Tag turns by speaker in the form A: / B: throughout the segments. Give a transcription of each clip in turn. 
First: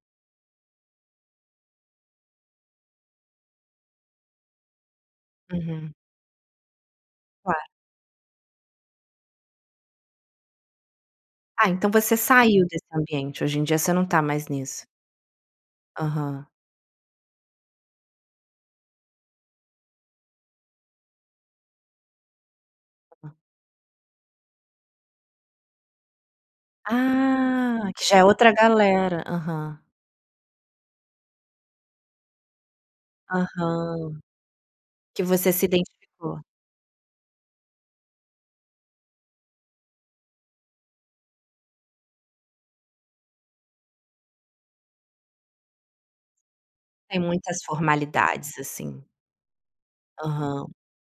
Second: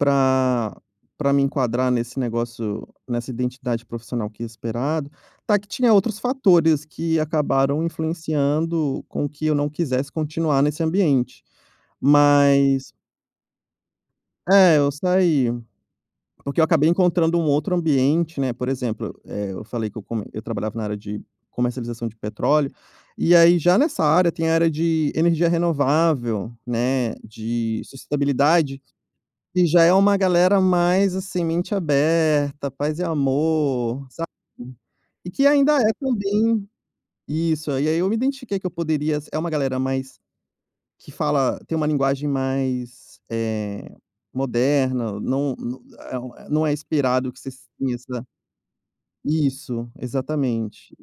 A: Pra pra me enquadrar nesse negócio, nessa identidade profissional que é esperado, tá que tinha
B: Uhum.
A: outros fatores que
B: Claro.
A: acabaram influenciando com que eu não quisesse continuar nesse ambiente.
B: Ah, então você saiu desse
A: Mas
B: ambiente, hoje em dia você não tá mais
A: É,
B: nisso?
A: eu saí,
B: Aham.
A: porque eu acabei encontrando um outro ambiente, né, por exemplo, eh, eu falei que eu como eu trabalhava na área de comercialização de petróleo, e
B: Hum.
A: aí já nessa área tem a área de energia renovável, né, de
B: Ah, que já é outra
A: sustentabilidade,
B: galera,
A: e
B: aham.
A: já é uma galera mais, assim, mente aberta, paz e amor,
B: Aham.
A: sabe.
B: Que
A: E, que
B: você se
A: ainda é,
B: identificou.
A: também isso, aí aí eu me identifiquei que eu poderia é uma galera mais que fala tem uma linguagem mais, eh, moderna, não é um é não é
B: Tem
A: inspirado que você
B: muitas
A: sissa
B: formalidades, assim.
A: isso,
B: Aham.
A: exatamente.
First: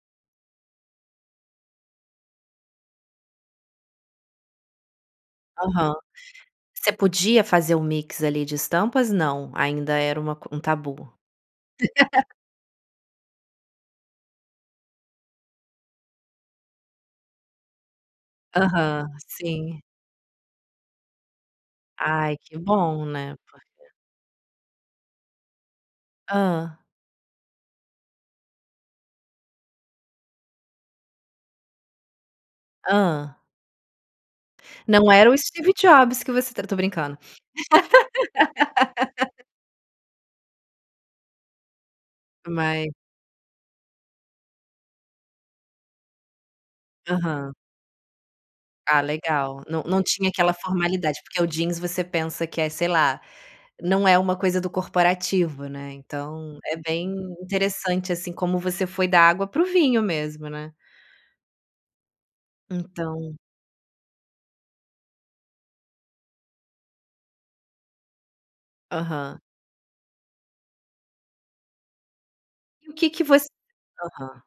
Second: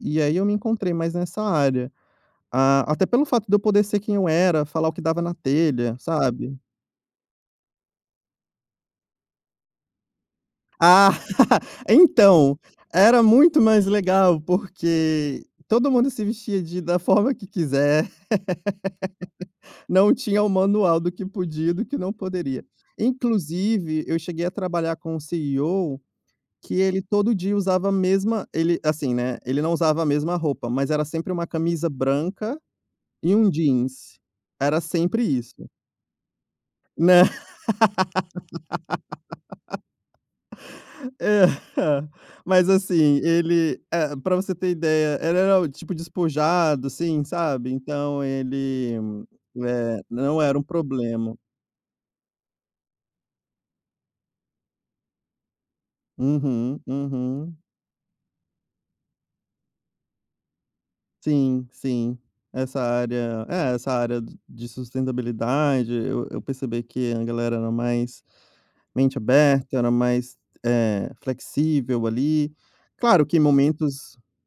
A: E aí, eu me encontrei mais nessa área, ah, até pelo fato de eu poder ser quem eu era, falar o que dava na
B: Aham.
A: telha, sabe.
B: Você podia fazer um mix ali de estampas, não? Ainda era uma coi um
A: Ah,
B: tabu.
A: então, era muito mais legal, porque todo mundo se vestia de da forma que quiser.
B: Aham, sim.
A: Não tinha o manual do que podia e do que não
B: Ai, que
A: poderia.
B: bom, né, porque
A: Inclusive, eu cheguei a trabalhar com o CEO, que
B: Hã.
A: ele todo dia usava a mesma ele, assim, né, ele não usava a mesma roupa, mas era sempre uma camisa branca e
B: Hã.
A: um jeans, era
B: Não
A: sempre
B: era o
A: isso.
B: Steve Jobs que você eu tô brincando.
A: Nã Eh, ah. Mas,
B: Mai
A: assim, ele, eh, para você ter ideia, era o tipo despojado, assim,
B: Aham.
A: sabe, então ele,
B: Ah, legal, não não
A: eh,
B: tinha
A: não
B: aquela
A: era um
B: formalidade,
A: problema.
B: porque o jeans você pensa que é, sei lá, não é uma coisa do corporativo, né, então, é
A: Uhum,
B: bem
A: uhum.
B: interessante assim como você foi da água para o vinho, mesmo, né.
A: Sim, sim, essa
B: Então
A: área é, essa área de de sustentabilidade, eu eu percebi que a galera era mais, mente
B: Aham.
A: aberta, era mais, eh, flexível ali,
B: E o que
A: claro
B: que
A: que em
B: você
A: momentos
B: aham.